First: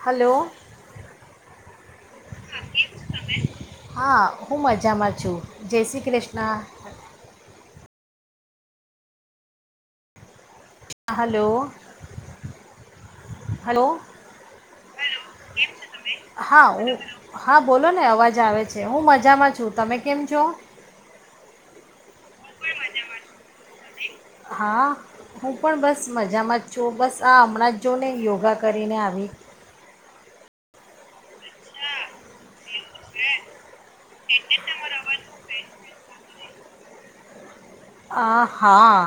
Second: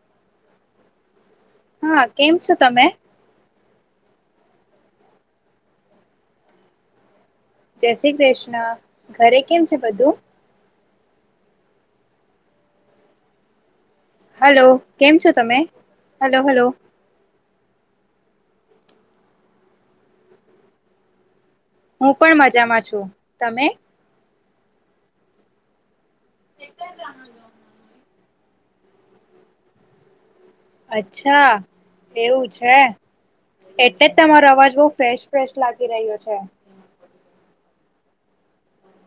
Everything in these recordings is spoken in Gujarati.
હલો હા કેમ છો તમે હા હું મજામાં છું. જય શ્રી કૃષ્ણ! જય શ્રી કૃષ્ણ, ઘરે કેમ છે બધું? હ હલો [unintelligible] હલો કેમ છો તમે હલો હલો હા હું હા બોલો ને અવાજ આવે છે હું મજામાં છું તમે કેમ છો હું પણ મજામાં છું તમે હા હું પણ બસ બ મજામાં જ છો બસ આ હમણાં જ જો ને યોગ યોગા કરીને આવી. અચ્છા એવું છે એટલે જ તમારો અવાજ બઉ ફ્રેશ ફ્રેશ લાગી રહ્યો છે. આ હા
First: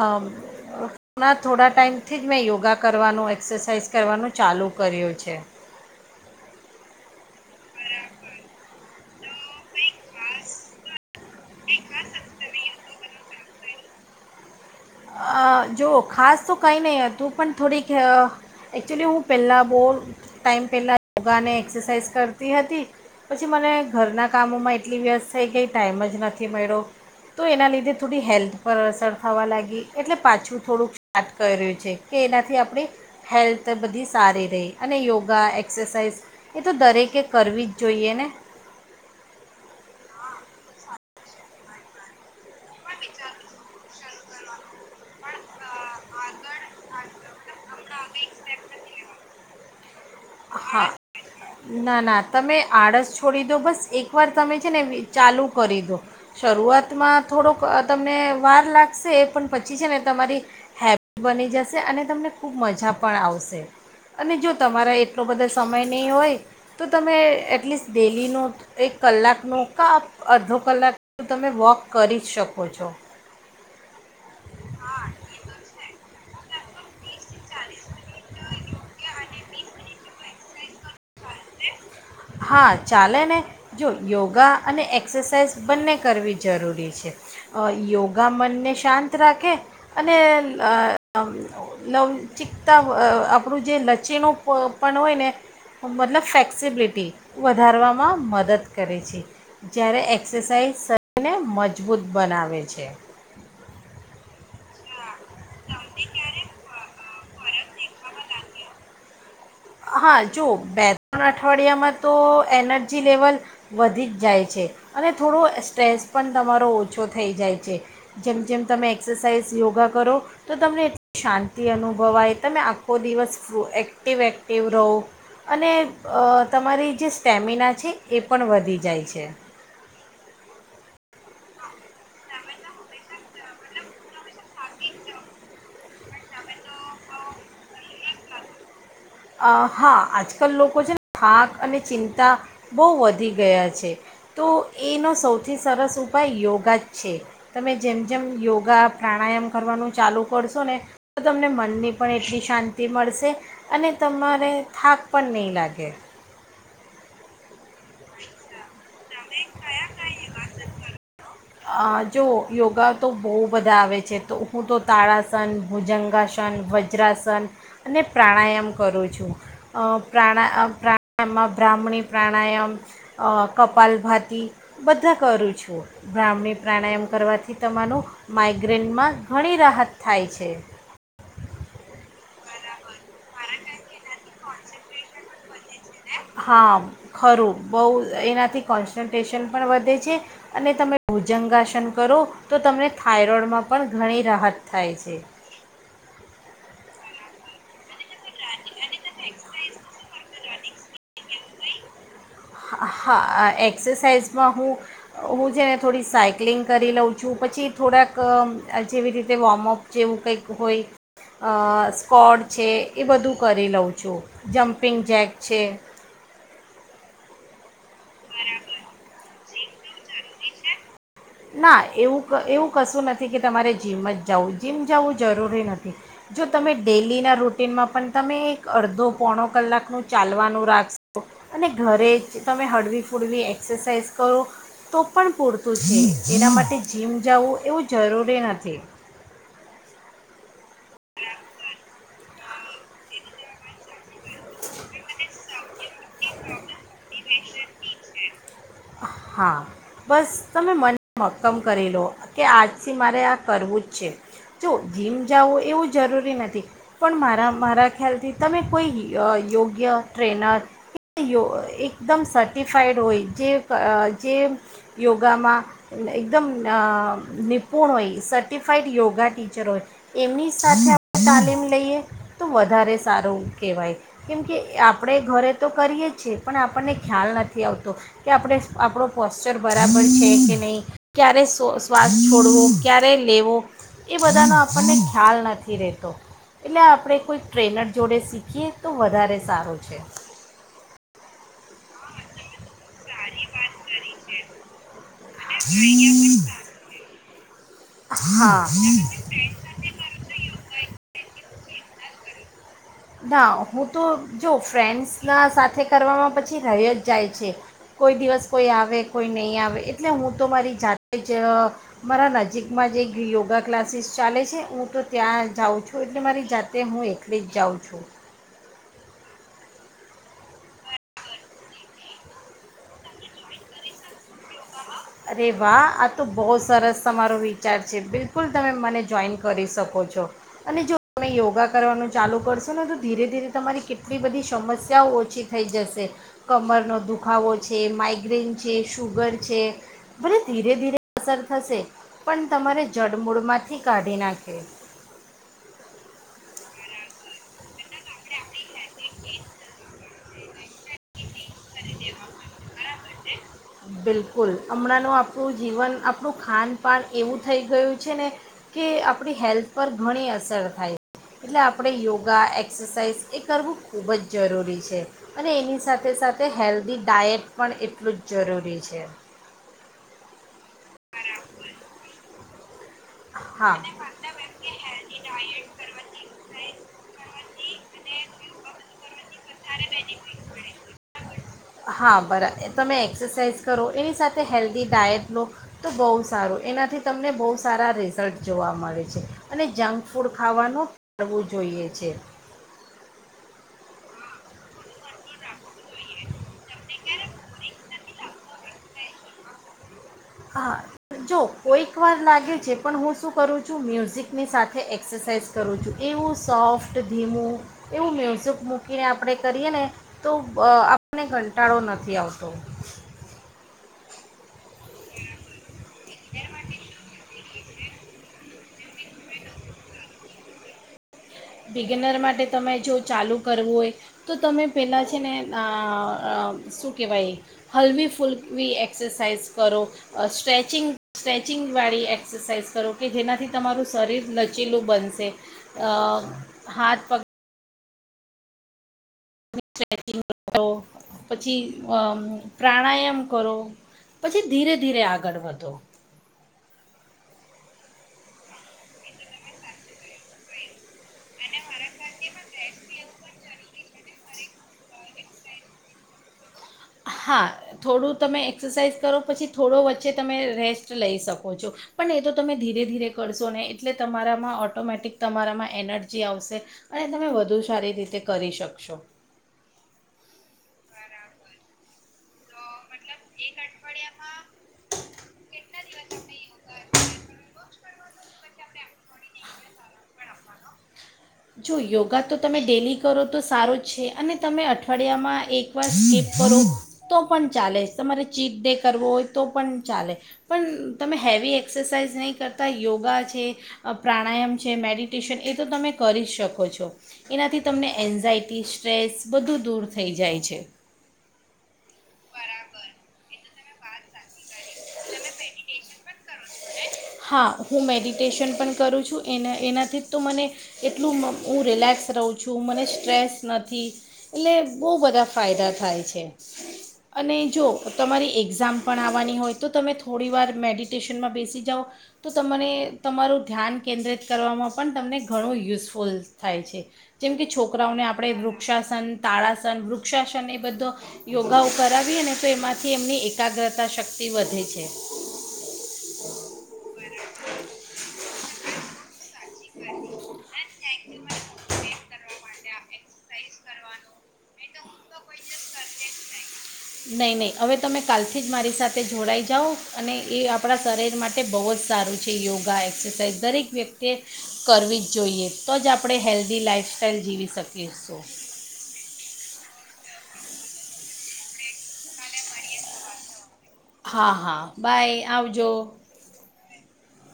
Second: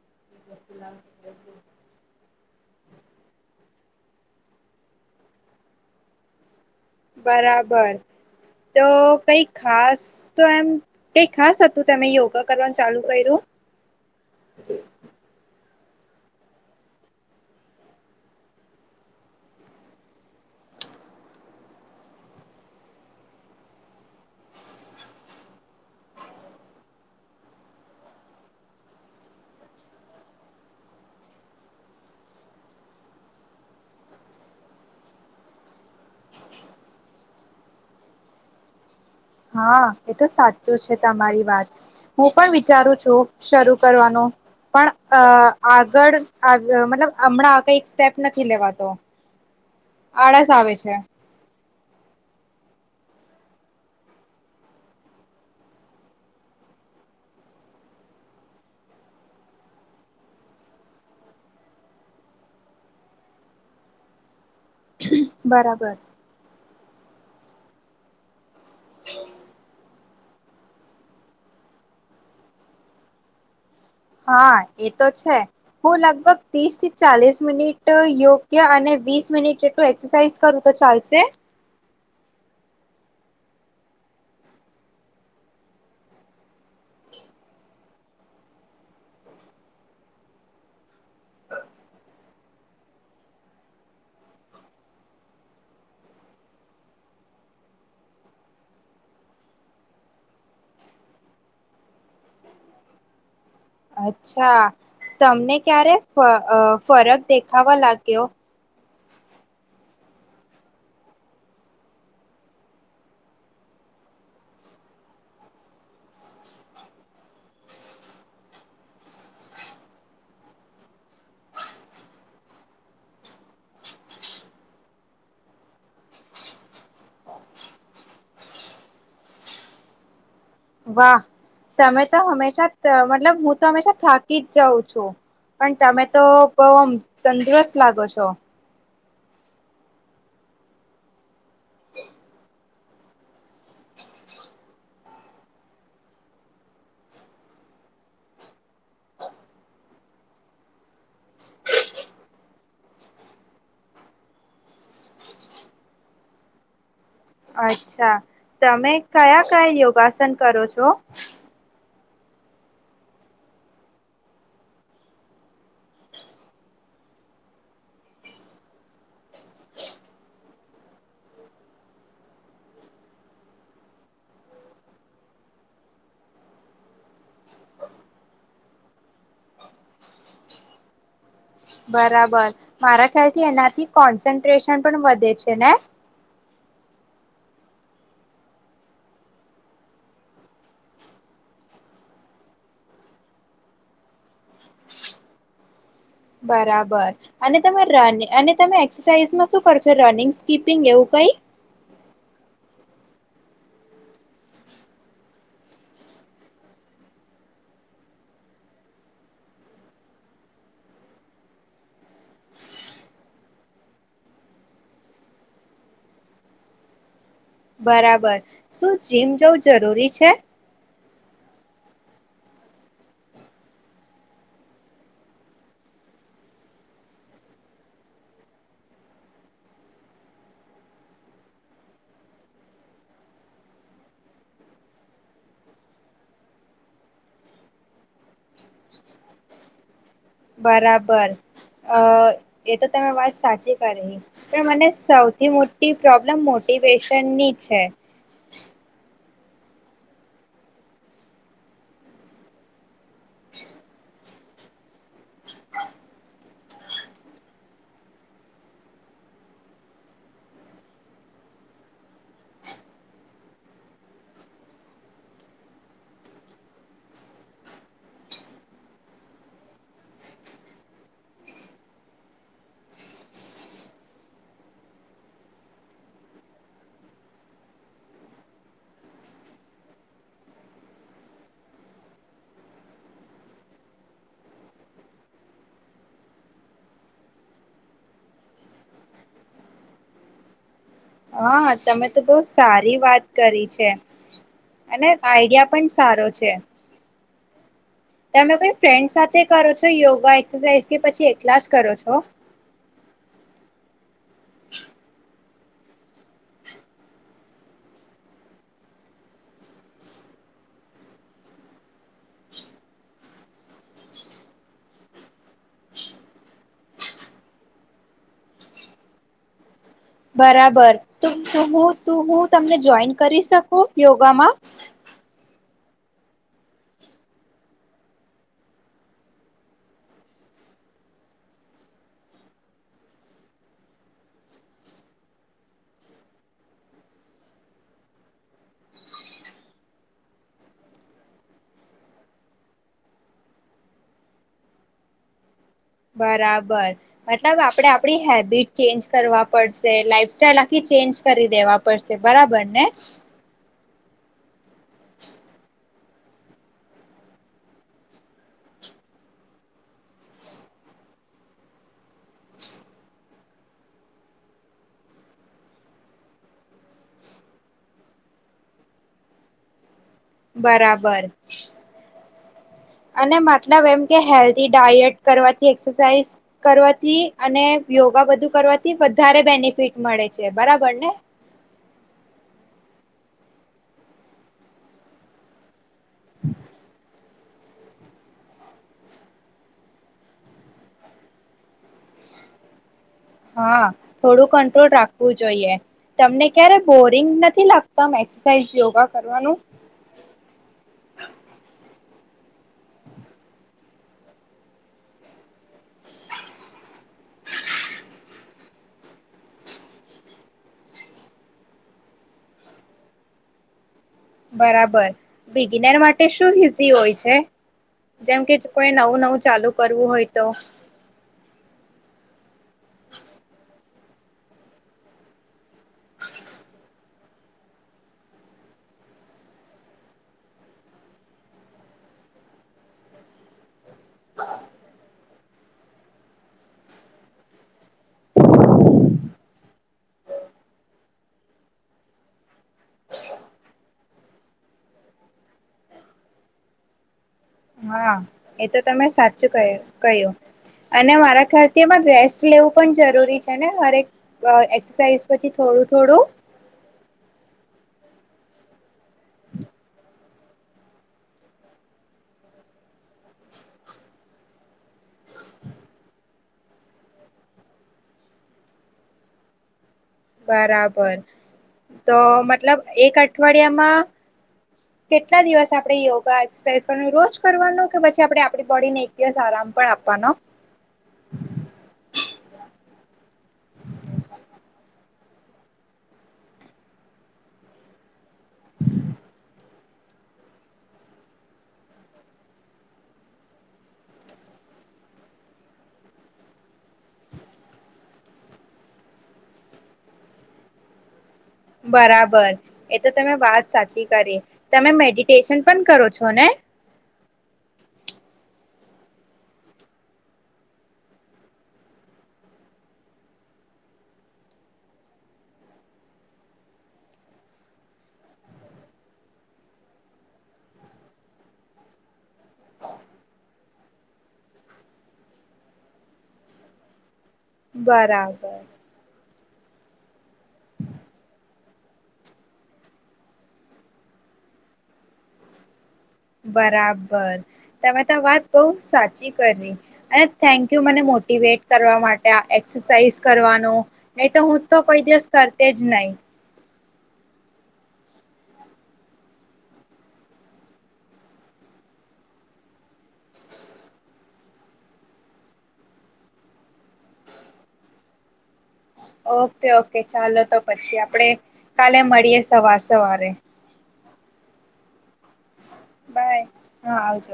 અ હમણા થોડા ટાઈમ થી જ મેં યોગા કરવાનું એક્સરસાઇઝ કરવાનું ચાલુ કર્યું છે બરાબર તો કઈ ખાસ તો એમ તે ખાસ હતું તમે યોગા કરવાનું ચાલુ કયું અ જોઓ ખાસ તો કંઈ નહીં હતું પણ થોડીક અ એકચ્યુલી હું પહેલાં બહુ ટાઈમ પહેલાં યોગાને એક્સરસાઇઝ કરતી હતી પછી મને ઘરના કામોમાં એટલી વ્યસ્ત થઈ કે ટાઈમ જ નથી મળ્યો તો એના લીધે થોડી હેલ્થ પર અસર થવા લાગી. એટલે પાછું થોડુંક સાર્ટ કર્યું છે કે એનાથી આપણી હેલ્થ બધી સારી રહી અને યોગા એક્સરસાઇઝ એ તો દરેકે કરવી જ જોઈએ ને હા એ તો સાચું છે તમારી વાત હું પણ વિચારું છું શરૂ કરવાનું પણ અ આગળ આગળ મતલબ હમણાં આ કઈક સ્ટેપ નથી લેવાતો આળસ આવે હા છે ના ના તમે આળસ છોડી દો બસ એકવાર તમે છે ને ચાલુ કરી દો શરૂઆતમાં થોડોક તમને વાર લાગશે પણ પછી છે ને તમારી હેબિટ બની જશે અને તમને ખૂબ મજા પણ આવશે અને જો તમારા એટલો બધો સમય બરાબર નહી હોય તો તમે એટલીસ્ટ ડેલીનો એક કલાકનો કાપ અડધો કલાક તમે વોક કરી જ શકો છો હા એ તો છે હું લગભગ ત્રીસ ચાલીસ મિનિટ યોગ્ય અને વીસ મિનિટ જેટલું એક્સરસાઇઝ કરું તો ચાલશે હા ચાલે ને જો યોગા અને એક્સરસાઇઝ બંને કરવી જરૂરી છે અ યોગ યોગા મનને શાંત રાખે અને [unintelligible] નવ ચિકતા અ આપણું જે લચીણો પણ હોય ને મતલબ ફ્લેક્સિબિલિટી વધારવામાં મદદ કરે છે જ્યારે એક્સરસાઇઝ શરીરને મજબૂત બનાવે છે અચ્છા તમને ક્યારે ફ અ ફરક દેખ થવા લાગ્યો હા જુઓ બે ત્રણ અઠવાડિયામાં તો એનર્જી લેવલ વધી જ જાય છે અને થોડો સ્ટ્રેસ પણ તમારો ઓછો થઈ જાય છે જેમ જેમ તમે એક્સરસાઇઝ યોગા કરો તો તમને એટલી શાંતિ અનુભવાય તમે આખો દિવસ ફ એક્ટિવ એક એવરોવ અને અ તમારી જે સ્ટેમિના છે, એ પણ વધી જાય છે. વાહ તમે તો હંમેશા ત મતલબ હું તો હંમેશા થાકી જ જાઉં છું. પણ તમે તો બોવ અમ તંદુરસ્ત લાગો છો. અ હા આજકાલ લોકો છે ને થાક અને ચિંતા બોવ વધી ગયા છે. તો એનો સૌથી સરસ ઉપાય યોગા જ છે. તમે જેમ જેમ યોગા પ્રાણાયામ કરવાનું ચાલુ કરશો ને તો તમને મનની પણ એટલી શાંતિ મળશે અને તમારે થાક પણ નય લાગે. અચ્છા, તમે કયા કયા યોગાસન કરો છો? અ જોવો યોગા તો બોવ બધા આવે છે. તો હું તો તાળાસન, ભુજંગાસન, વજ્રાસન અને પ્રાણાયામ કરું છું. અ પ્રાણા અ પ્રાણાયામમાં બ્રાહ્મણી પ્રાણાયામ, અ કપાલભાતી બધા કરું છું. બ્રાહ્મણી પ્રાણાયામ કરવાથી તમારું માઇગ્રેનમાં ઘણી રાહત થાય છે. બરાબર. મારા ખ્યાલથી એનાથી કોન્સન ટ્રેશન પણ વધે છે ને? હા, ખરું બોવ એનાથી કોન્સન્ટ્રેશન પણ વધે છે અને તમે ભુજંગાસન કરો તો તમને થાઈરોડમાં પણ ઘણી રાહત થાય છે. બરાબર અને તમે રન અને તમે એક્સરસાઇઝમાં શું કરો છો રનિંગ, સ્કીપિંગ એવું કઈ? હ હા અ એક્સરસાઇઝમાં હું હું જેને થોડી સાયક્લિંગ કરી લઉં છું. પછી થોડાક અં અ જેવી રીતે વોમઅપ જેવું કંઈક હોય. અ સ્ક્વૉડ છે એ બધું કરી લઉં છું. જમ્પિંગ જેક છે. બરાબર, શું જીમ જવું જરૂરી છે? ના, એવું ક એવું કશું નથી કે તમારે જીમ જ જાવું. જીમ જવું જરૂરી નથી. જો તમે ડેલીના રૂટીનમાં પણ તમે એક અડધો પોણો કલાકનું ચાલવાનું રાખશો અને ઘરે જ તમે હળવી ફૂળવી એક્સરસાઇઝ કરો, તો પણ પૂરતું છે. એના માટે જીમ જવું એવું જરૂરી નથી. બરાબર, અ એ તો તમે વાત સાચી કરી. પણ મને સૌથી મો ટી પ્રોબ્લમ મોટિવેશનની છે. હા, બસ તમે મન મક્કમ કરી લો કે આજથી મારે આ કરવું જ છે. જોવો જીમ જાવું એવું જરૂરી નથી પણ મારા મારા ખ્યાલથી તમે કોઈ અ યોગ્ય ટ્રેનર કે યો અ એકદમ સર્ટિફાઈડ હોય. જે અ જે યોગામાં એ એકદમ અ નિપુણ હોય, સર્ટિફાઈડ યોગા ટીચર હોય. એમની સાથે આપણે તાલીમ લઈએ તો વધારે સારું કેવાય. કેમકે, આપણે ઘરે તો કરીએ છીએ. પણ આપણને ખ્યાલ નથી આવતો. કે આપણે આપળો પોશચર બરાબર છે કે નહીં. ક્યારે સો શ્વાસ છોડવો, ક્યારે લેવો એ બધાનો આપણને ખ્યાલ નથી રેતો. એટલે આપણે કોઈ ટ્રેનર જોડે શીખીએ તો વધારે સારું છે. હા, તમે તો બોવ સારી વાત કરી છે. અને આઈડિયા પણ સારો છે. તમે હા કોઈ ફ્રેન્ડ સાથે કરો છો યોગા, એક્સરસાઇઝ કે પછી એ કલા જ કરો છો? ના, હું તો જો ફ્રેન્ડસના સા થે કરવામાં પછી રય જ જાય છે. કોઈ દિવસ કોઈ આવે કોઈ નય આવે. એટલે હું તો મારી જાતે જ મારા નજીકમાં જે એક યોગા ક્લાસીસ ચાલે છે. હું તો ત્યાં જાઉં છું. એટલે મારી જાતે હું એકલી જ જાઉં છું. બરાબર, તુ તુ હું તુ હૂં તમને જોઈન કરી શકું યોગામાં? અરે વાહ આ તો બોવ સરસ તમારો વિચાર છે. બિલકુલ તમે મને જોઈન કરી શકો છો અને જો તમે યોગા કરવાનું ચાલુ કરશો ને તો ધીરે ધીરે તમારી કેટલી બધી સમસ્યાઓ ઓછી થઈ જશે. કમરનો દુખાવો છે, માઇગ્રેન છે, શુગર છે. ભલે ધીરે ધીરે અસર થશે. પણ તમારે જડમૂળમાંથી કાઢી નાખે. બરાબર, મતલબ આપડે આપડી હેબિટ ચેન્જ કરવા પડશે. લાઈફસ્ટાઈલ આખી ચેન્જ કરી દેવા પડશે. બરાબર ને? બિલકુલ. હમણાનું આપણું જીવન આપ ણું ખાનપાન એવું થઈ ગયું છે ને કે આપણી હેલ્થ પર ઘણી અસર થાય. એટલે આપણે યોગ ગ એક્સસઇઝ એ કરવું ખૂબ જ જરૂરી છે અને એની સાથે સાથે હેલ્ધી ડાયટ પણ એટલું જ જરૂરી છે બરાબર અને હા મતલબ એમ કે હેલ્ધ ડાયટ કરવાથી એક્સરસાઇઝ કરવા થી અને યોગા બધું કરવાથી વધારે બેનિફિટ મળે છે બરાબર ને હા બરાબર તમે એક્સરસાાઈઝ કરો એની સાથે હેલ્ધી ડાયટ લો તો બહુ સારું એનાથી તમને બહુ સારા રિઝલ્ટ જોવા મળે છે અને જંક ફૂડ ખાવાનું કરવું જોઈએ છે. હા થોડું કંટ્રોલ રાખવું જોઈએ તમને ક્યારે બોરિંગ નથી લાગતા એક્રસાઇઝ યોગા કરવાનું. હા જો કોઈક વાર લાગે છે પણ હું શું કરું છું મ્યુઝિકની સાથે એક્સરસાઇઝ કરું છું એવું સોફ્ટ ધીમું એવું મ્યુઝિક હું કીને આપણે કરીએ ને તો આપણને કંટાળો નથી આવતો. બરાબર બિગિનર માટે શું ઇઝી હોય છે. જેમ કે કોઈ નવું નવું ચાલુ કરવું હોય તો. બિગેનર માટે તમે જો ચાલુ કરવું હોય તો તમે પહેલાં છે આ અ ને શું કહેવાય હળવી ફૂલવી એક્સરસાઇઝ કરો સ્ટ્રેચિંગ સ્ટ્રેચિંગવાળી એક્સરસાઇઝ કરો કે જેનાથી તમારું શરીર લચીલું બનશે અ હાથ પગ સ્ટ્રેચિંગ કરો પછી અ પ્રાણાયામ કરો પછી ધીરે ધીરે આગળ વધો. હા એ તો તમે સાચું કહ્યું. અને મારા ખાતે પણ રેસ્ટ લેવું પણ જરૂરી છે ને હરેક એસરસાઇઝ પછી થોડું થોડું. હા થોડું તમે એક્સરસાઇઝ કરો પછી થોડો વચ્ચે તમે રેસ્ટ લઈ શકો છો પણ એ તો તમે ધીરે ધીરે કરશો ને એટલે તમારામાં ઓટોમેટિક તમારામાં એનર્જી આવશે અને તમે વધુ સારી રીતે કરી શકશો. બરાબર તો મત લબ એક અઠવાડિયામાં કેટલા દિવસ આપડે યોગા એક્સરસાઇઝ કરવા રોજ કરવાનો. તો પછી આપે આપડી બોડીને એક દિવસ આરામ પણ આપવાનો. જો યોગા તો તમે ડેલી કરો તો સારો જ છે અને તમે અઠવાડિયામાં એકવાર સ્કીપ કરો તો પણ ચાલે તમારે ચિત ડે કરવો હોય તો પણ ચાલે પણ તમે હેવી એક્સરસાઇઝ નહીં કરતા યોગા છે પ્રાણાયામ છે મેડિટેશન એ તો તમે કરી શકો છો એનાથી તમને એન્ઝાયટી સ્ટ્રેસ બધું દૂર થઈ જાય છે. બરાબર એ તો તમે વાત સાચી કરી તમે મેડિટેશન પણ કરો છો ને. હા હું મેડિટેશન પણ કરું છું એના એનાથી તો મને એટલું હું રિલેક્સ રહું છું મને સ્ટ્રેસ નથી એટલે બહુ બધા ફાયદા થાય છે અને જો તમારી એક્ઝામ પણ આવવાની હોય તો તમે થોડી વાર મેડિટેશનમાં બેસી જાઓ તો તમને તમારું ધ્યાન કેન્દ્રિત કરવામાં પણ તમને ઘણું યુઝફુલ થાય છે. જેમ કે છોકરાઓને આપણે બરાબર વૃક્ષાસન તાળાસન વૃક્ષાસન એ બધો યોગાઓ કરાવીએને તો એમાંથી એમની એકાગ્રતા શક્તિ વધે છે. બરાબ બર તમે તો વાત બઉ સાચ ચી કરી અને થેન્કયુ મને મોટીવેટ કરવા માટે આ એક એક્સરસાઇઝ કરવાનો નહી તો હું તો કોઈ દિવસ કરતી જ નઇ. નહીં નહીં હવે તમે કાલથી જ મારી સાથે જોડાઈ જાઓ અને એ આપણા શરીર માટે બહુ જ સારું છે યોગા એક્સરસાઇઝ દરેક વ્યક્તિએ કરવી જ જોઈએ તો જ આપણે હેલ્ધી લાઈઇફસ્ટાાઈલ જીવી શકીશું. ઓકે ઓકે ચાલો તો પછી આપડે કાલે મળીએ સવાર સવારે. હા હા બાય. આવજો. બાય હા આવજ